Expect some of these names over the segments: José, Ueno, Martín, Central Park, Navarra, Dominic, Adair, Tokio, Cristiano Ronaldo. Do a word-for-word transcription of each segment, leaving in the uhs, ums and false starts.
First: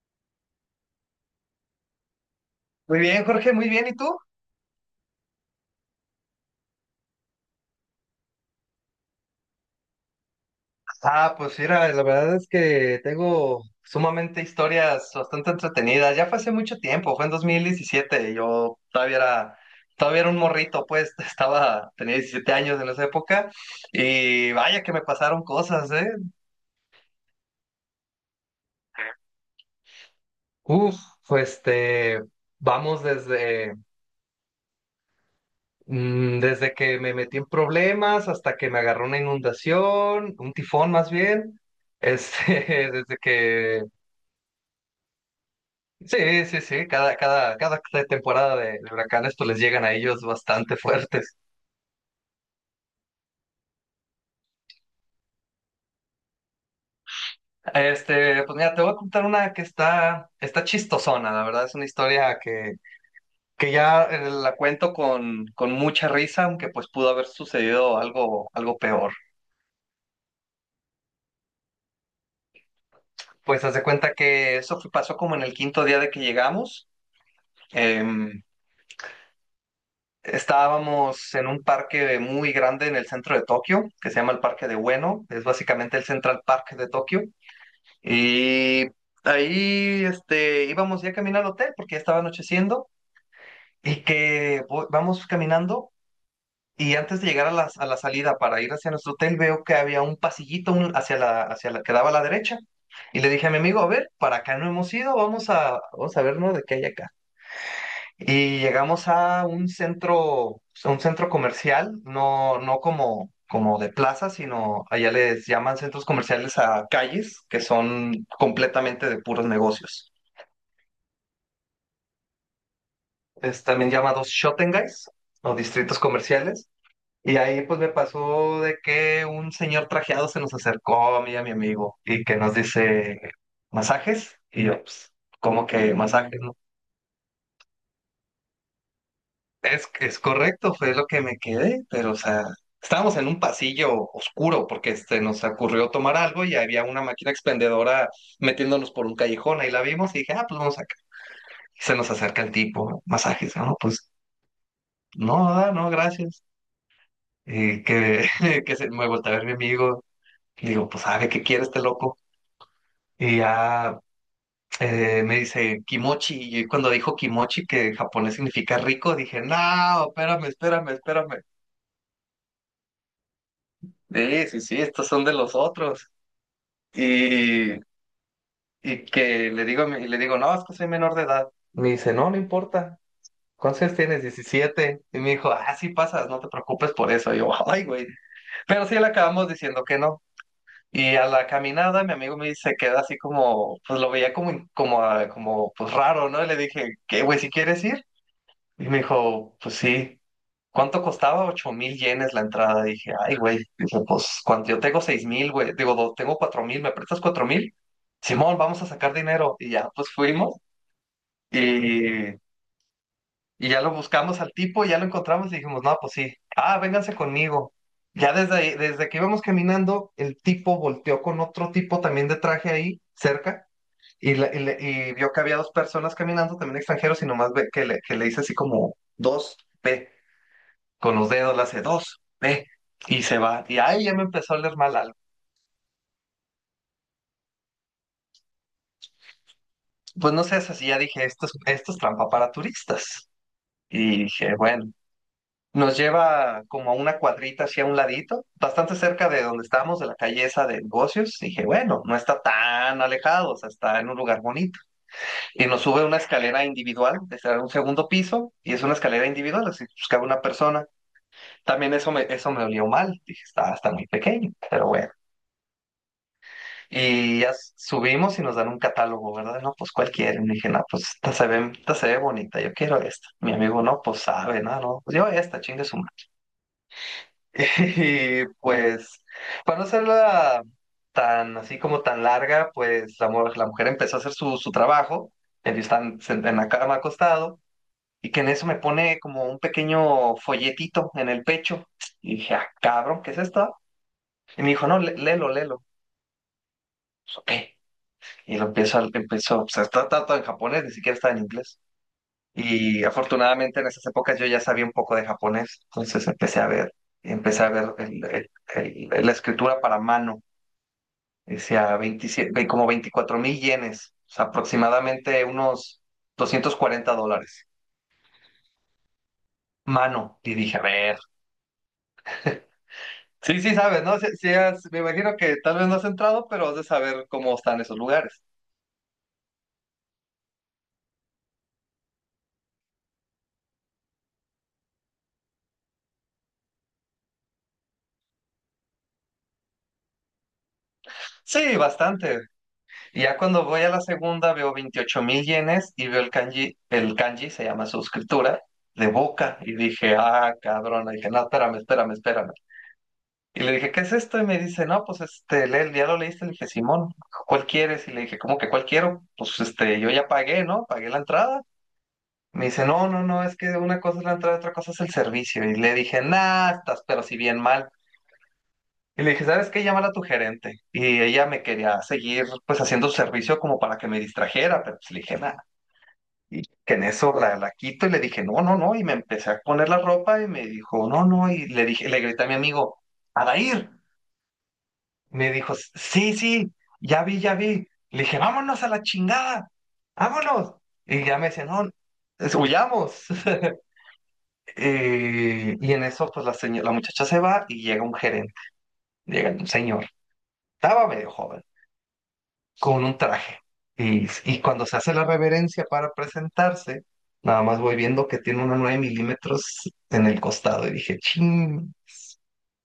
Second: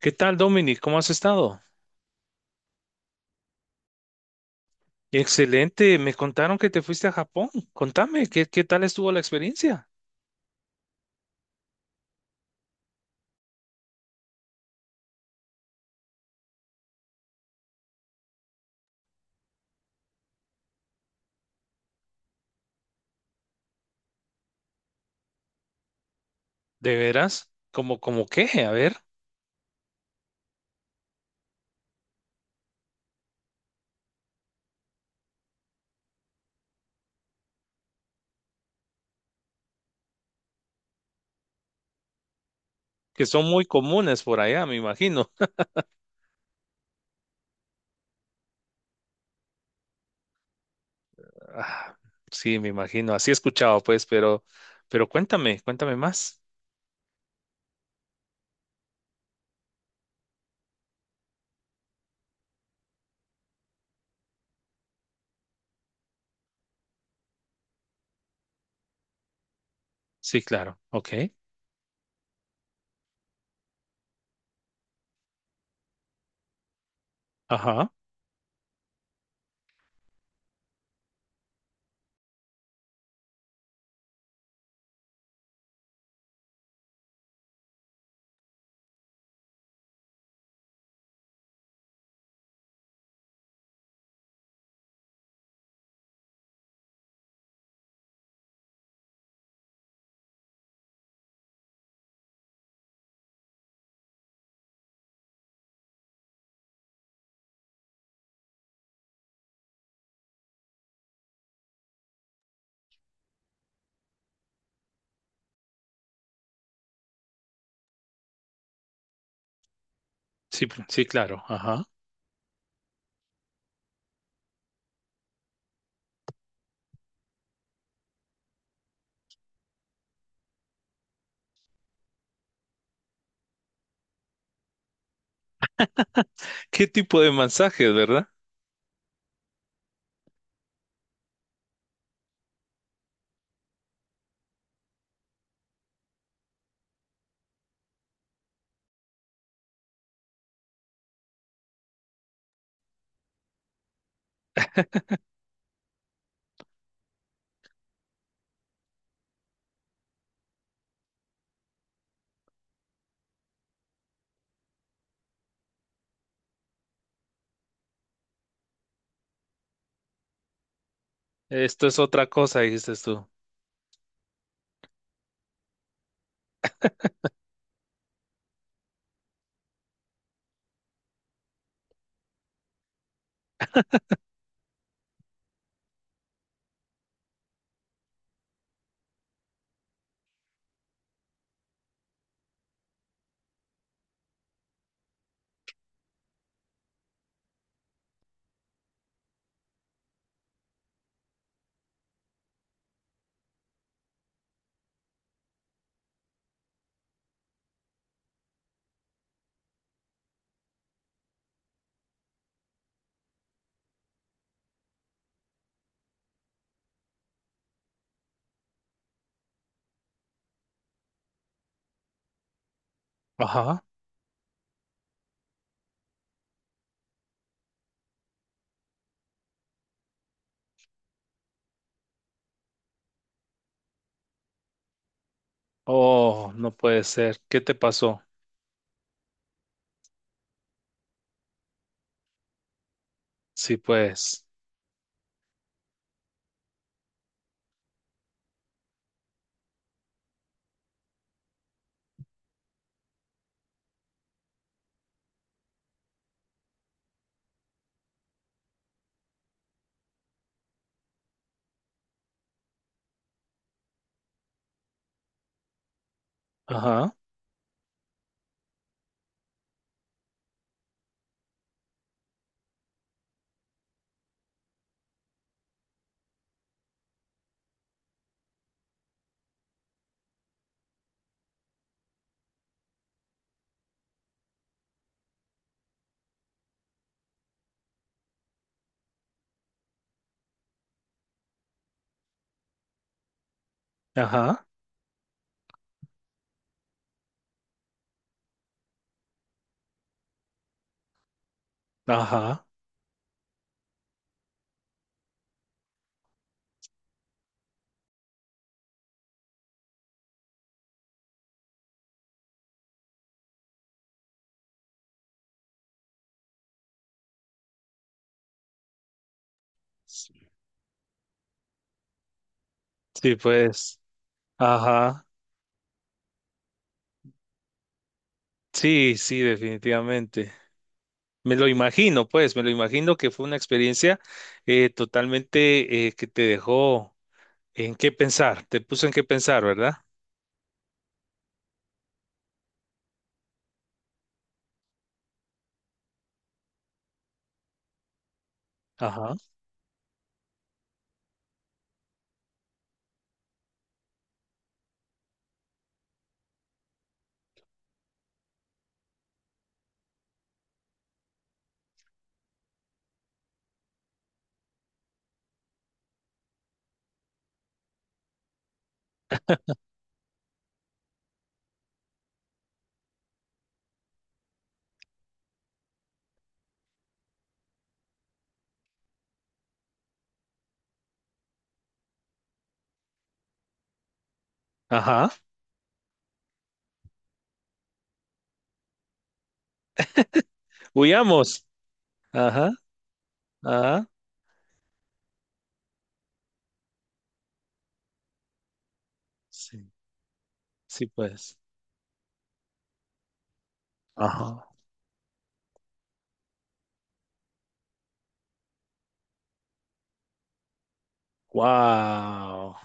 ¿Qué tal, Dominic? ¿Cómo has estado? Muy bien, Jorge, muy bien. ¿Y tú? Excelente. Me contaron que te fuiste a Japón. Contame, ¿qué, qué tal estuvo la experiencia? Ah, pues mira, la verdad es que tengo sumamente historias bastante entretenidas. Ya fue hace mucho tiempo, fue en dos mil diecisiete. Yo todavía era, todavía era un morrito, pues estaba, tenía diecisiete años en esa época. Y vaya que me pasaron cosas, ¿eh? ¿De veras? ¿Cómo, cómo qué? A ver, Uf, pues este, vamos desde, mm, desde que me metí en problemas hasta que me agarró una inundación, un tifón más bien. Este, desde que son muy que. comunes por allá, me imagino. Sí, sí, sí, cada, cada, cada temporada de, de huracanes pues les llegan a ellos bastante fuertes. Ah, sí, me imagino. Así he escuchado, pues, pero, pero cuéntame, cuéntame más. Este, pues mira, te voy a contar una que está, está chistosona, la verdad es una historia que, que ya eh, la cuento con, con mucha risa, aunque pues pudo haber sucedido algo, algo peor. Sí, claro. Ok. Pues haz de cuenta que eso fue- pasó como en el quinto día de que llegamos. Ajá. Em, estábamos en un parque muy grande en el centro de Tokio, que se llama el Parque de Ueno, es básicamente el Central Park de Tokio. Y ahí este, íbamos ya camino al hotel porque ya estaba anocheciendo y que vo- vamos caminando y antes de llegar a la, a la salida para ir hacia nuestro hotel veo que había un pasillito un- hacia la, hacia la, que daba a la derecha. Y le dije a mi amigo, a ver, para acá no hemos ido, vamos a, vamos a ver, ¿no? De qué hay acá. Y llegamos a un centro, a un centro comercial, no, no como, como de plaza, sino allá les llaman centros comerciales a calles que son completamente de puros negocios. Sí, pr- sí, claro. Ajá. Es también llamados Guys o distritos comerciales. Y ahí pues me pasó de que un señor trajeado se nos acercó a mí y a mi amigo y que nos dice masajes. Y yo, pues, ¿cómo que masajes? ¿Qué tipo de mensajes, verdad? Es, es correcto, fue lo que me quedé, pero o sea, estábamos en un pasillo oscuro porque este, nos ocurrió tomar algo y había una máquina expendedora metiéndonos por un callejón, ahí la vimos y dije, ah, pues vamos acá. Y se nos acerca el tipo, masajes, no, pues no, ah, no, gracias. Y que, que se, me voltea a ver mi amigo, y digo, pues sabe qué quiere este loco. Y ya eh, me dice kimochi, y cuando dijo kimochi, que en japonés significa rico, dije, no, espérame, espérame, espérame. Esto es otra cosa, dijiste tú. Sí, sí, sí, estos son de los otros. Y, y que le digo, a mi- y le digo, no, es que soy menor de edad. Me dice, no, no importa. ¿Cuántos años tienes? Diecisiete. Y me dijo, ah, sí pasas, no te preocupes por eso. Y yo, ay, güey. Pero sí le acabamos diciendo que no. Y a la caminada, mi amigo me dice, queda así como, pues lo veía como, in- como, ah, como, pues raro, ¿no? Y le dije, ¿qué, güey, si quieres ir? Y me dijo, pues sí. ¿Cuánto costaba? Ocho mil yenes la entrada. Dije, ay, güey. Dije, pues, cuando yo tengo seis mil, güey. Digo, do- tengo cuatro mil, ¿me prestas cuatro mil? Simón, vamos a sacar dinero. Y ya, pues fuimos. Y, y ya lo buscamos al tipo, ya lo encontramos y dijimos, no, pues sí. Ah, vénganse conmigo. Ya desde ahí, desde que íbamos caminando, el tipo volteó con otro tipo también de traje ahí, cerca. Ajá. Y, la- y le- y vio que había dos personas caminando, también extranjeros, y nomás ve que le, que le hice así como dos con los dedos, le hace dos, ve, y se va. Y ahí ya me empezó a oler mal algo. Oh, no puede ser. ¿Qué te pasó? Pues no sé, así ya dije, esto es, esto es trampa para turistas. Sí, Y pues. dije, bueno, nos lleva como a una cuadrita hacia un ladito, bastante cerca de donde estábamos, de la calle esa de negocios. Dije, bueno, no está tan alejado, o sea, está en un lugar bonito. Y nos sube una escalera individual, está en un segundo piso, y es una escalera individual, así pues cabe una persona. También eso me, eso me olió mal, dije, está, está muy pequeño, pero bueno. Ajá. Y ya s- subimos y nos dan un catálogo, ¿verdad? No, pues cualquiera. Y dije, no, pues esta se ve, esta se ve bonita, yo quiero esta. Mi amigo, no, pues sabe, no, no, pues yo esta, chingue su madre. Y pues, para no hacerla tan así como tan larga, pues la, mu- la mujer empezó a hacer su, su trabajo. Ellos están sent- en la cama acostado. Y que en eso me pone como un pequeño folletito en el pecho. Y dije, ah, cabrón, ¿qué es esto? Y Ajá. me dijo, no, lé- léelo, léelo. Pues, ok. Y lo empiezo, a- empiezo, o sea, está está todo en japonés, ni siquiera está en inglés. Ajá. Y afortunadamente en esas épocas yo ya sabía un poco de japonés, entonces empecé a ver, empecé a ver el- el- el- la escritura para mano, decía veintisiete mil, ve- como veinticuatro mil yenes, o sea, aproximadamente unos doscientos cuarenta dólares. Sí, Mano, y dije, a ver. Sí, sí, pues. sabes, ¿no? Sí, sí has- me Ajá. imagino que tal vez no has entrado, pero has de saber cómo están esos lugares. Sí, sí, definitivamente. Me lo imagino, pues, me lo imagino que fue una experiencia eh, totalmente eh, que te dejó en qué pensar, te puso en qué pensar, ¿verdad? Sí, bastante. Y ya cuando voy a la segunda veo veintiocho mil yenes y veo el kanji, el kanji se llama suscriptura, de Ajá. boca. Y dije, ah, cabrón. Le dije, no, espérame, espérame, espérame. Y le dije, ¿qué es esto? Y me dice, no, pues este, lee- ya lo leíste. Le dije, Simón, ¿cuál quieres? Y le dije, ¿cómo que cuál quiero? Pues este, yo ya pagué, ¿no? Pagué la entrada. Me dice, no, no, no, es que una cosa es la entrada, otra cosa es el servicio. Y le dije, nah, estás pero si bien mal. Y le dije, ¿sabes qué? Llámala a tu gerente. Y ella me quería seguir, pues, haciendo su servicio como para que me distrajera, pero pues le dije, nada. Y que en eso la, la quito y le dije, no, no, no. Y me empecé a poner la ropa y me dijo, no, no. Y le dije, le grité a mi amigo, Adair. Ajá. Me dijo, sí, sí, ya vi, ya vi. Le dije, vámonos a la chingada, vámonos. Y ya me decía, Huyamos. no, es- Ajá. huyamos. Ajá. Eh, y en eso, pues, la, seño- la muchacha se va y llega un gerente, llega un Sí, señor. sí, Estaba medio pues. joven, con un traje. Y, y Ajá. cuando se hace la reverencia para presentarse, nada más voy viendo que tiene una nueve milímetros en el costado y dije, ching. Wow.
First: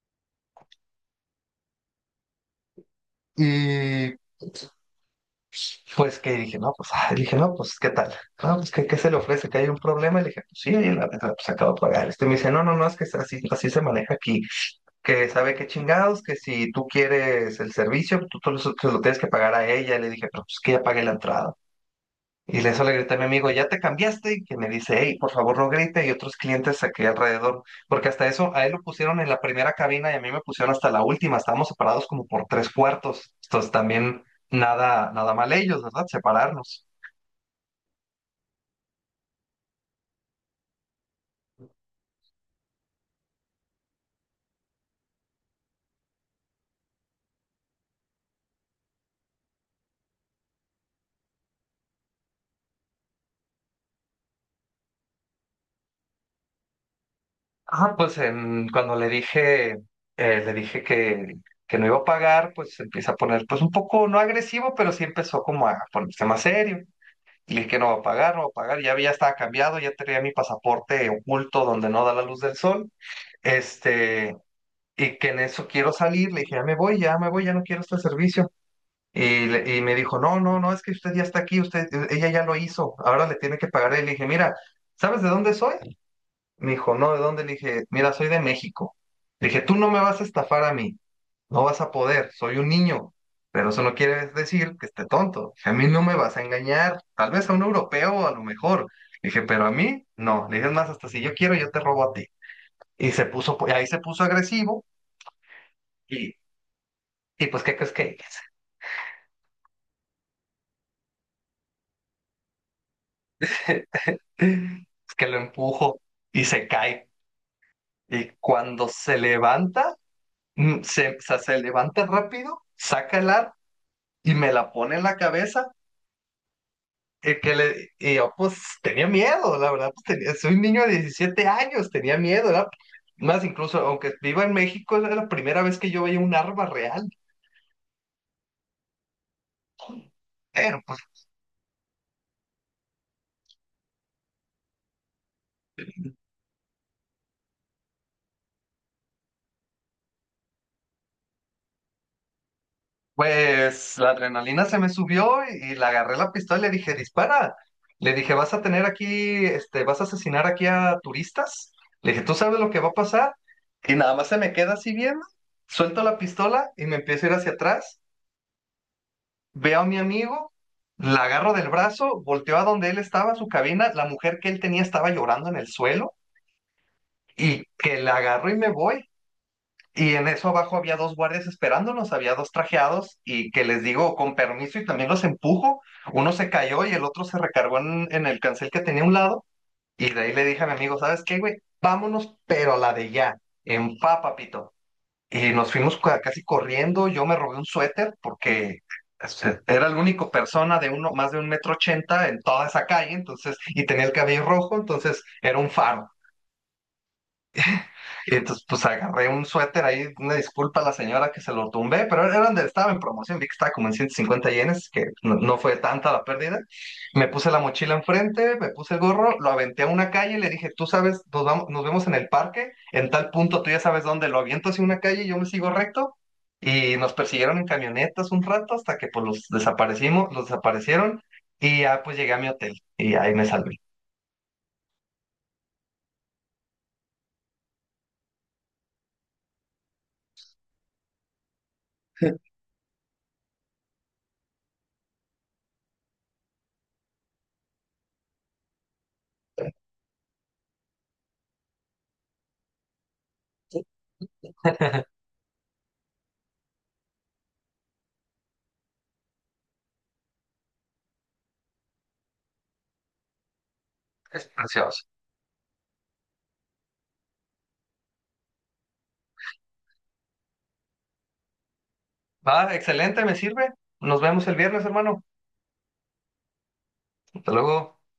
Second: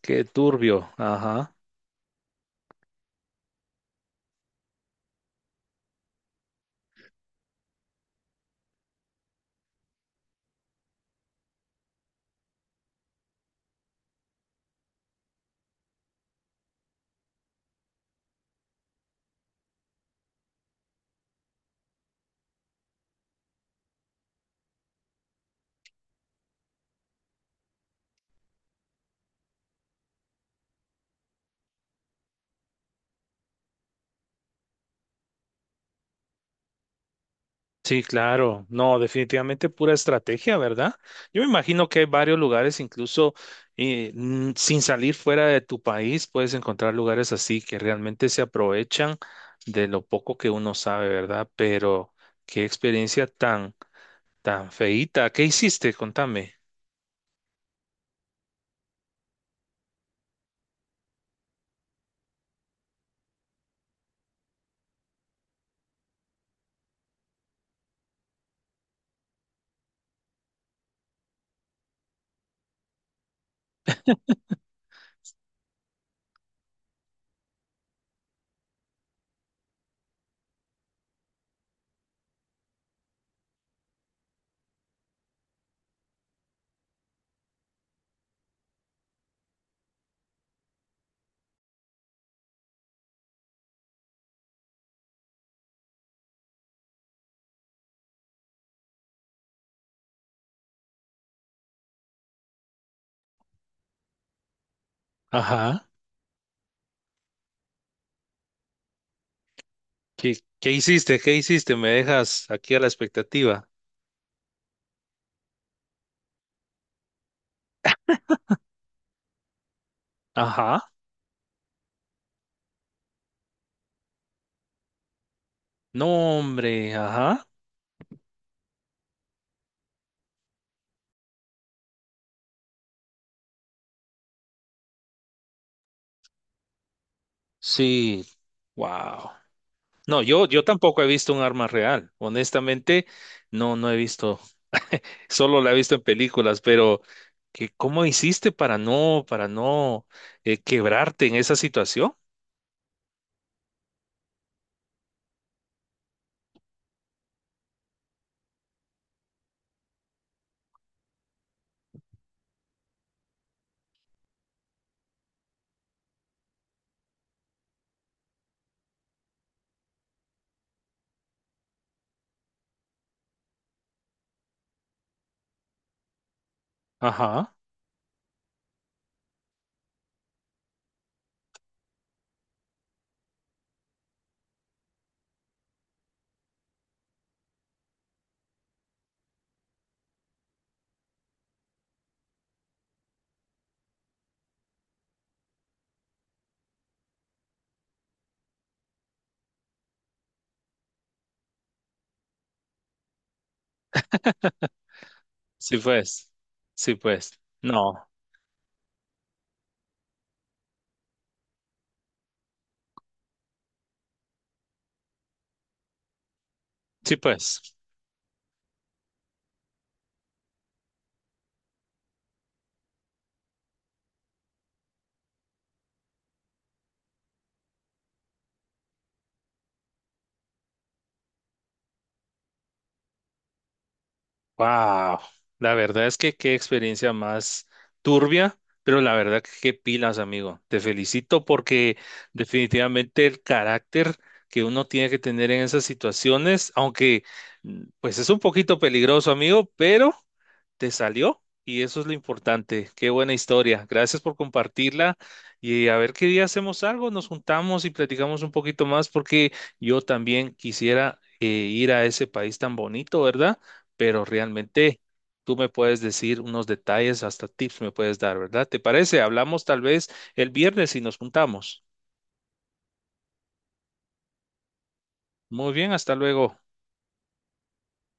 Qué turbio. Ajá. Y pues que dije, no, pues, ah, dije, no, pues, ¿qué tal? No, pues, ¿qué, qué se le ofrece? ¿Que hay un problema? Y le dije, pues sí, ahí en la mesa, pues acabo de pagar. Este me dice, no, no, no, es que es así, así se maneja aquí. Que sabe qué chingados, que si tú quieres el servicio, tú, tú lo, tú lo tienes que pagar a ella. Y le dije, pero pues que ya pagué la entrada. Y eso le grité a mi amigo, ¿ya te cambiaste? Y que me dice, hey, por favor no grite. Y otros clientes aquí alrededor, porque hasta eso a él lo pusieron en la primera cabina y a mí me pusieron hasta la última. Estábamos separados como por tres cuartos. Entonces también nada, nada mal ellos, ¿verdad? Separarnos. Sí, claro. No, definitivamente pura estrategia, ¿verdad? Yo me imagino que hay varios lugares, incluso eh, n- sin salir fuera de tu país, puedes encontrar lugares así que realmente se aprovechan de lo poco que uno sabe, ¿verdad? Pero qué experiencia tan, tan feíta. ¿Qué hiciste? Contame. Ah, pues en- cuando le dije, eh, le dije que, que no iba a pagar, pues se empieza a poner, pues un poco, no agresivo, pero sí empezó como a ponerse más serio. Y le dije que no va a pagar, no va a pagar. Ya, ya estaba cambiado, ya tenía mi pasaporte oculto donde no da la luz del sol. Este, y que en eso quiero salir, le dije, ya me voy, ya me voy, ya no quiero este servicio. Y, le- y me dijo, no, no, no, es que usted ya está aquí, usted, ella ya lo hizo, ahora le tiene que pagar. y le dije, mira, ¿sabes de dónde soy? Me dijo, no, ¿de dónde? Le dije, mira, soy de México. Le dije, tú no me vas a estafar a mí, no vas a poder, soy un niño, pero eso no quiere decir que esté tonto. A mí no me vas a engañar, tal vez a un europeo a lo mejor. Le dije, pero a mí no. Le dije, es más, hasta si yo quiero, yo te robo a ti. Y se puso, ahí se puso agresivo. Ajá. Y, y pues, ¿qué crees que hice? ¿Qué, qué hiciste? ¿Qué hiciste? Me dejas aquí a la expectativa. Es que lo empujo y se cae. Y cuando se levanta, mm, Ajá. se, o sea, se levanta rápido, saca el ar y me la pone en la cabeza. No, hombre. Y, Ajá. que le, y yo, pues, tenía miedo, la verdad, pues, tenía, soy un niño de diecisiete años, tenía miedo, era- Más incluso, aunque viva en México, era la primera vez que yo veía un arma real. Sí. Wow. No, yo, yo tampoco he visto un arma real. Honestamente, no, no he visto. Solo la he visto en películas, pero que ¿cómo hiciste para no, para no eh, quebrarte en esa situación? Pues la adrenalina se me subió y, y le agarré la pistola y le dije, dispara. Le dije, vas a tener aquí, este, vas a asesinar aquí a turistas. Le dije, ¿tú sabes lo que va a pasar? Y nada más se me queda así viendo. Suelto la pistola y me empiezo a ir hacia atrás. Veo a mi amigo, la agarro del brazo, volteo a donde él estaba, su cabina. La mujer que él tenía estaba llorando en el suelo Ajá. y que la agarro y me voy. Y en eso abajo había dos guardias esperándonos, había dos trajeados y que les digo con permiso y también los empujo. Uno se cayó y el otro se recargó en, en el cancel que tenía a un lado. Y de ahí le dije a mi amigo, ¿sabes qué, güey? Vámonos, pero a la de ya, en pa, papito. Y nos fuimos cua- casi corriendo. Yo me robé un suéter porque este, era la única persona de uno, más de un metro ochenta en toda esa calle, entonces, y tenía el cabello rojo, entonces era un Sí, faro. pues. Sí, pues. No. Y entonces, pues agarré un suéter ahí, una disculpa a la señora que se lo tumbé, pero era donde estaba en promoción, vi que estaba como en ciento cincuenta yenes, que no, no fue tanta la pérdida. Sí, Me puse la pues. mochila enfrente, me puse el gorro, lo aventé a una calle y le dije, tú sabes, nos, vamos, nos vemos en el parque, en tal punto tú ya sabes dónde, lo aviento hacia una calle y yo me sigo recto. Y nos persiguieron en camionetas un rato hasta que pues los desaparecimos, los desaparecieron y ya pues llegué a mi hotel y ahí me salvé. Wow, la verdad es que qué experiencia más turbia, pero la verdad que qué pilas, amigo. Te felicito porque definitivamente el carácter que uno tiene que tener en esas situaciones, aunque mm, pues es un poquito peligroso, amigo, pero te salió y eso es lo importante. Qué buena historia. Gracias por compartirla y a ver qué día hacemos algo, nos juntamos y platicamos un poquito más porque yo también quisiera eh, ir a ese país tan bonito, ¿verdad? Pero Es realmente precioso. tú me puedes decir unos detalles, hasta tips me puedes dar, ¿verdad? ¿Te parece? Hablamos tal vez el viernes y nos juntamos. Va, excelente, me sirve. Nos vemos el viernes, hermano. Muy bien, hasta luego. Hasta luego.